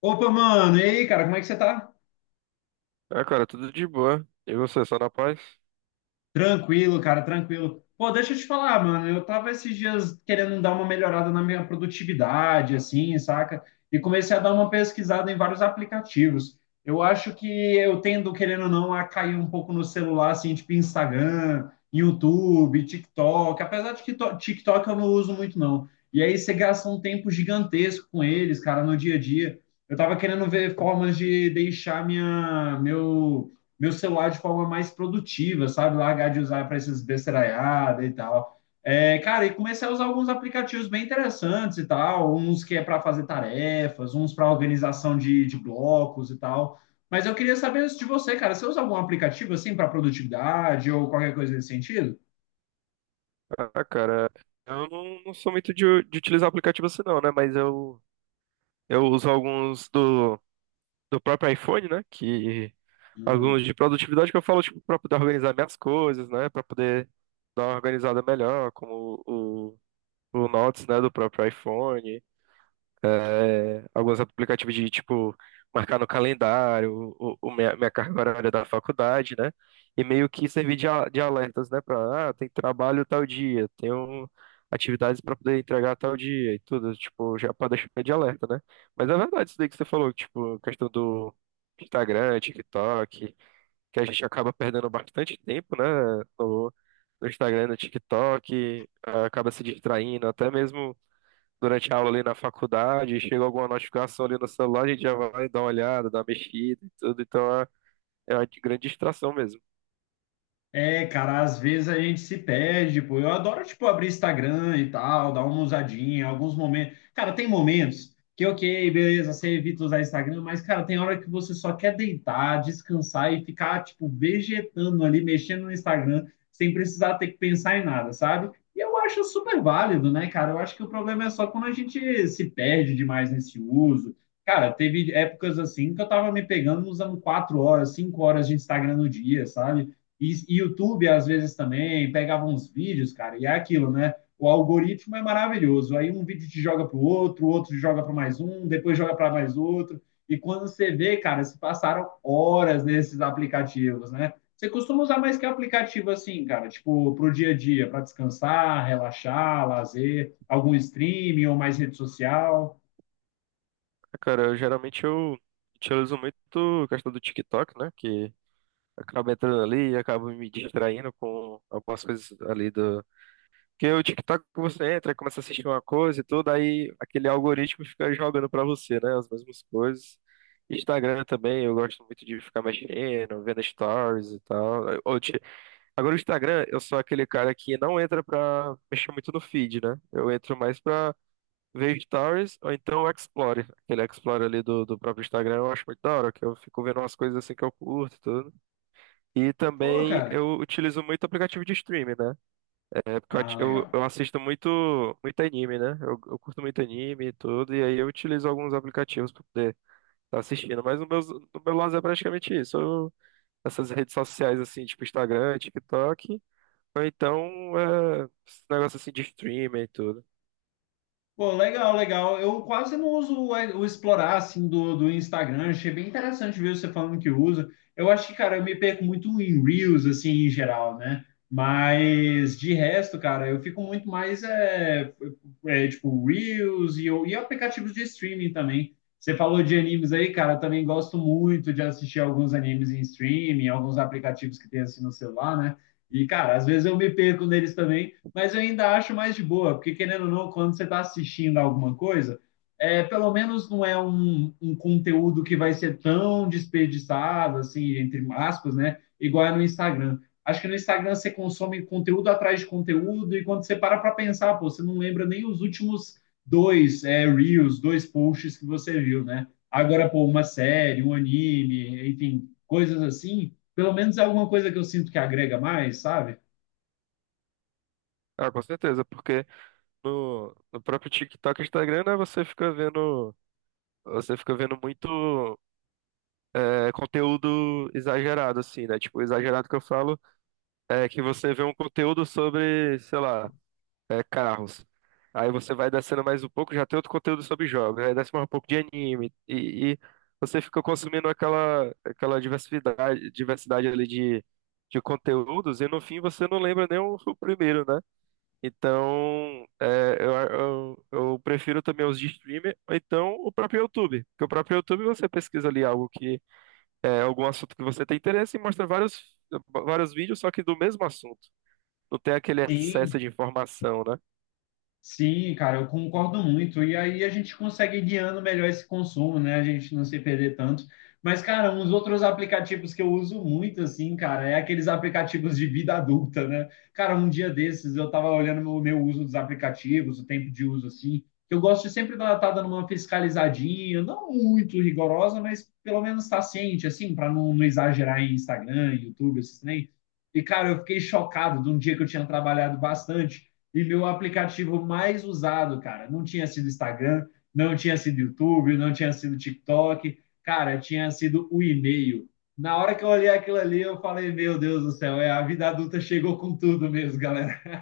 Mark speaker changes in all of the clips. Speaker 1: Opa, mano, e aí, cara, como é que você tá?
Speaker 2: Ah, cara, tudo de boa. E você, só na paz?
Speaker 1: Tranquilo, cara, tranquilo. Pô, deixa eu te falar, mano, eu tava esses dias querendo dar uma melhorada na minha produtividade, assim, saca? E comecei a dar uma pesquisada em vários aplicativos. Eu acho que eu tendo, querendo ou não, a cair um pouco no celular, assim, tipo Instagram, YouTube, TikTok, apesar de que TikTok eu não uso muito, não. E aí você gasta um tempo gigantesco com eles, cara, no dia a dia. Eu tava querendo ver formas de deixar minha, meu meu celular de forma mais produtiva, sabe? Largar de usar para essas besteiraiadas e tal. É, cara, e comecei a usar alguns aplicativos bem interessantes e tal, uns que é para fazer tarefas, uns para organização de blocos e tal. Mas eu queria saber isso de você, cara. Você usa algum aplicativo assim para produtividade ou qualquer coisa nesse sentido?
Speaker 2: Ah, cara, eu não sou muito de, utilizar aplicativo assim não, né? Mas eu uso alguns do próprio iPhone, né? Que alguns
Speaker 1: Hum.
Speaker 2: de produtividade que eu falo, tipo, pra poder organizar minhas coisas, né? Pra poder dar uma organizada melhor, como o Notes, né? Do próprio iPhone. É, alguns aplicativos de tipo marcar no calendário o minha carga horária da faculdade, né? E meio que servir de, de alertas, né? Para, ah, tem trabalho tal dia, tenho atividades para poder entregar tal dia e tudo, tipo, já para deixar de alerta, né? Mas é verdade isso daí que você falou, tipo, questão do Instagram, TikTok, que a gente acaba perdendo bastante tempo, né? No, no Instagram, no TikTok, acaba se distraindo, até mesmo durante a aula ali na faculdade, chega alguma notificação ali no celular, a gente já vai dar uma olhada, dar uma mexida e tudo, então é, é uma grande distração mesmo.
Speaker 1: É, cara, às vezes a gente se perde, pô. Eu adoro, tipo, abrir Instagram e tal, dar uma usadinha, alguns momentos. Cara, tem momentos que, ok, beleza, você evita usar Instagram, mas, cara, tem hora que você só quer deitar, descansar e ficar, tipo, vegetando ali, mexendo no Instagram, sem precisar ter que pensar em nada, sabe? E eu acho super válido, né, cara? Eu acho que o problema é só quando a gente se perde demais nesse uso. Cara, teve épocas assim que eu tava me pegando usando 4 horas, 5 horas de Instagram no dia, sabe? E YouTube, às vezes, também pegava uns vídeos, cara, e é aquilo, né? O algoritmo é maravilhoso. Aí um vídeo te joga para o outro joga para mais um, depois joga para mais outro. E quando você vê, cara, se passaram horas nesses aplicativos, né? Você costuma usar mais que aplicativo assim, cara? Tipo, para o dia a dia, para descansar, relaxar, lazer, algum streaming ou mais rede social?
Speaker 2: Ah, cara, eu, geralmente eu utilizo muito a questão do TikTok, né, que acaba entrando ali e acaba me distraindo com algumas coisas ali do... Porque o TikTok você entra, começa a assistir uma coisa e tudo, aí aquele algoritmo fica jogando pra você, né, as mesmas coisas. Instagram também, eu gosto muito de ficar mexendo, vendo stories e tal. Agora o Instagram, eu sou aquele cara que não entra pra mexer muito no feed, né? Eu entro mais pra ver stories ou então o Explore. Aquele Explore ali do próprio Instagram eu acho muito da hora, que eu fico vendo umas coisas assim que eu curto e tudo. E
Speaker 1: Pô,
Speaker 2: também
Speaker 1: cara.
Speaker 2: eu utilizo muito aplicativo de streaming, né? É porque eu,
Speaker 1: Ah,
Speaker 2: ati- eu
Speaker 1: legal.
Speaker 2: eu assisto muito anime, né? Eu curto muito anime e tudo, e aí eu utilizo alguns aplicativos pra poder estar assistindo. Mas no meu, no meu lado é praticamente isso. Eu, essas redes sociais assim, tipo Instagram, TikTok. Ou então, é, esse negócio assim de streamer e tudo.
Speaker 1: Pô, legal, legal. Eu quase não uso o explorar assim do, do Instagram. Achei bem interessante ver você falando que usa. Eu acho que, cara, eu me perco muito em Reels, assim, em geral, né? Mas de resto, cara, eu fico muito mais tipo Reels e, e aplicativos de streaming também. Você falou de animes aí, cara, eu também gosto muito de assistir alguns animes em streaming, alguns aplicativos que tem assim no celular, né? E, cara, às vezes eu me perco neles também, mas eu ainda acho mais de boa, porque querendo ou não, quando você está assistindo alguma coisa, é, pelo menos não é um, um conteúdo que vai ser tão desperdiçado, assim, entre aspas, né? Igual é no Instagram. Acho que no Instagram você consome conteúdo atrás de conteúdo, e quando você para para pensar, pô, você não lembra nem os últimos dois reels, dois posts que você viu, né? Agora, pô, uma série, um anime, enfim, coisas assim, pelo menos é alguma coisa que eu sinto que agrega mais, sabe?
Speaker 2: Ah, com certeza, porque no próprio TikTok e Instagram, né, você fica vendo muito é, conteúdo exagerado, assim, né? Tipo, exagerado que eu falo é que você vê um conteúdo sobre, sei lá, é, carros. Aí você vai descendo mais um pouco, já tem outro conteúdo sobre jogos. Aí desce mais um pouco de anime. E você fica consumindo aquela diversidade, diversidade ali de conteúdos. E no fim você não lembra nem o primeiro, né? Então, é, eu prefiro também os de streamer. Ou então o próprio YouTube. Porque o próprio YouTube você pesquisa ali algo que é algum assunto que você tem interesse e mostra vários, vários vídeos, só que do mesmo assunto. Não tem aquele excesso
Speaker 1: Sim,
Speaker 2: de informação, né?
Speaker 1: Sim, cara, eu concordo muito. E aí a gente consegue ir guiando melhor esse consumo, né? A gente não se perder tanto. Mas, cara, uns outros aplicativos que eu uso muito, assim, cara, é aqueles aplicativos de vida adulta, né? Cara, um dia desses eu tava olhando o meu, meu uso dos aplicativos, o tempo de uso, assim. Eu gosto de sempre estar dando uma fiscalizadinha, não muito rigorosa, mas pelo menos estar ciente, assim, para não, não exagerar em Instagram, YouTube, esses trem. E, cara, eu fiquei chocado de um dia que eu tinha trabalhado bastante. E meu aplicativo mais usado, cara, não tinha sido Instagram, não tinha sido YouTube, não tinha sido TikTok, cara, tinha sido o e-mail. Na hora que eu olhei aquilo ali, eu falei: Meu Deus do céu, é, a vida adulta chegou com tudo mesmo, galera.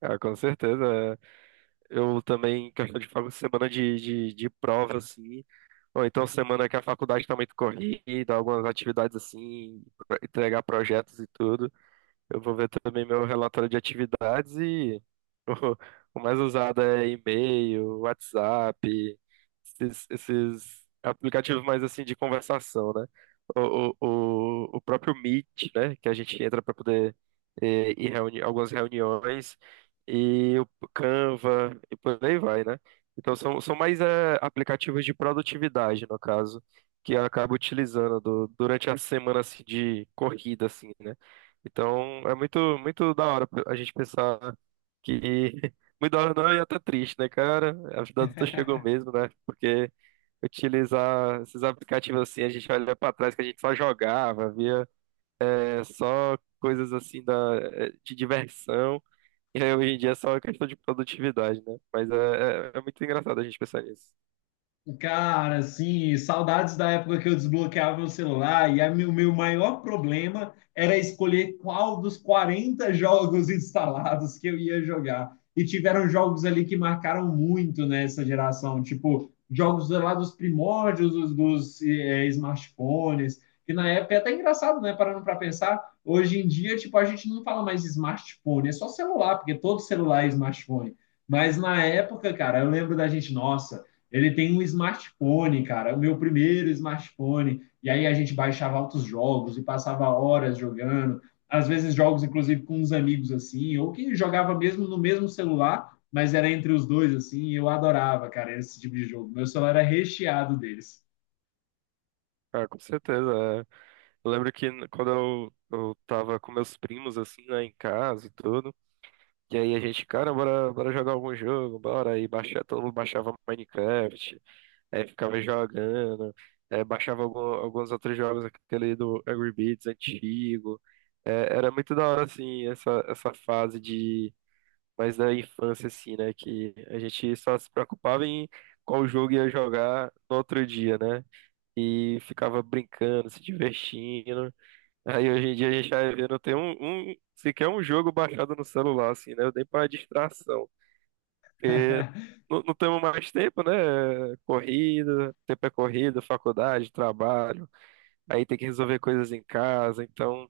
Speaker 2: Ah, com certeza. É. Eu também, em questão de semana de prova, assim, ou então semana que a faculdade está muito corrida, algumas atividades assim, pra entregar projetos e tudo. Eu vou ver também meu relatório de atividades e o mais usado é e-mail, WhatsApp, esses aplicativos mais assim de conversação, né? O, o, o próprio Meet, né? Que a gente entra para poder eh, ir reuni algumas reuniões e o Canva e por aí vai, né? Então são, são mais eh, aplicativos de produtividade, no caso, que eu acabo utilizando durante a semana assim, de corrida, assim, né? Então, é muito da hora a gente pensar que. Muito da hora não, e até triste, né, cara? A vida adulta chegou mesmo, né? Porque utilizar esses aplicativos assim, a gente olha pra trás que a gente só jogava, via é, só coisas assim da, é, de diversão. E aí, hoje em dia é só questão de produtividade, né? Mas é, é muito engraçado a gente pensar nisso.
Speaker 1: Cara, assim, saudades da época que eu desbloqueava meu celular e a o meu maior problema era escolher qual dos 40 jogos instalados que eu ia jogar. E tiveram jogos ali que marcaram muito nessa geração, tipo jogos lá dos primórdios dos, eh, smartphones, que na época é até engraçado, né? Parando para pensar, hoje em dia, tipo, a gente não fala mais smartphone, é só celular, porque todo celular é smartphone. Mas na época, cara, eu lembro da gente, nossa. Ele tem um smartphone, cara, o meu primeiro smartphone. E aí a gente baixava altos jogos e passava horas jogando. Às vezes jogos, inclusive, com uns amigos assim, ou que jogava mesmo no mesmo celular, mas era entre os dois assim. E eu adorava, cara, esse tipo de jogo. Meu celular era recheado deles.
Speaker 2: Ah, com certeza. É. Eu lembro que quando eu tava com meus primos, assim, né, em casa e tudo. E aí a gente, cara, bora, bora jogar algum jogo, bora. Aí baixa, todo mundo baixava Minecraft, aí ficava jogando, é, baixava alguns outros jogos, aquele do Angry Birds antigo. É, era muito da hora, assim, essa fase de mais da infância, assim, né? Que a gente só se preocupava em qual jogo ia jogar no outro dia, né? E ficava brincando, se divertindo. Aí hoje em dia a gente vai ver, não tem um, sequer um jogo baixado no celular, assim, né? Nem para distração. Porque não temos mais tempo, né? Corrida, tempo é corrida, faculdade, trabalho. Aí tem que resolver coisas em casa, então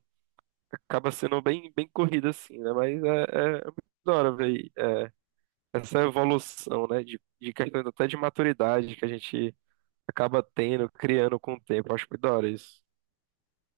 Speaker 2: acaba sendo bem, bem corrido, assim, né? Mas é, é muito da hora ver é, essa evolução, né? De questão até de maturidade que a gente acaba tendo, criando com o tempo. Acho muito da hora isso.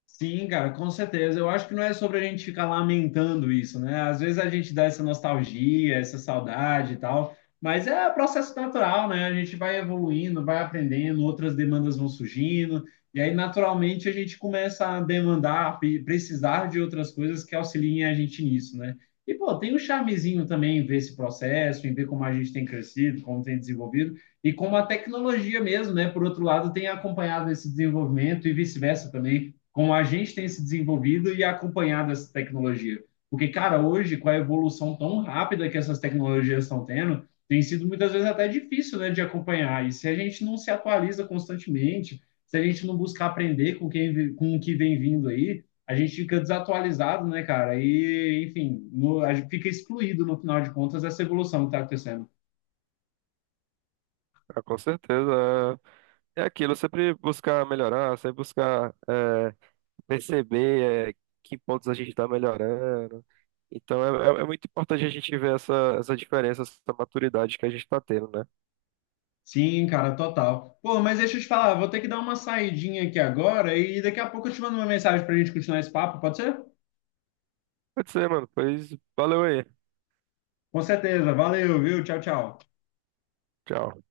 Speaker 1: Sim, cara, com certeza. Eu acho que não é sobre a gente ficar lamentando isso, né? Às vezes a gente dá essa nostalgia, essa saudade e tal, mas é processo natural, né? A gente vai evoluindo, vai aprendendo, outras demandas vão surgindo, e aí naturalmente a gente começa a demandar, precisar de outras coisas que auxiliem a gente nisso, né? E, pô, tem um charmezinho também em ver esse processo, em ver como a gente tem crescido, como tem desenvolvido, e como a tecnologia mesmo, né? Por outro lado, tem acompanhado esse desenvolvimento e vice-versa também como a gente tem se desenvolvido e acompanhado essa tecnologia. Porque, cara, hoje, com a evolução tão rápida que essas tecnologias estão tendo, tem sido muitas vezes até difícil, né, de acompanhar. E se a gente não se atualiza constantemente, se a gente não buscar aprender com quem com o que vem vindo aí, a gente fica desatualizado, né, cara? E, enfim, no, a gente fica excluído, no final de contas, dessa evolução que tá acontecendo.
Speaker 2: Ah, com certeza. É aquilo, sempre buscar melhorar, sempre buscar eh, perceber eh, que pontos a gente está melhorando. Então é, é muito importante a gente ver essa, essa diferença, essa maturidade que a gente está tendo, né?
Speaker 1: Sim, cara, total. Pô, mas deixa eu te falar, vou ter que dar uma saidinha aqui agora e daqui a pouco eu te mando uma mensagem pra gente continuar esse papo, pode ser?
Speaker 2: Pode ser, mano. Pois valeu aí.
Speaker 1: Com certeza. Valeu, viu? Tchau, tchau.
Speaker 2: Tchau.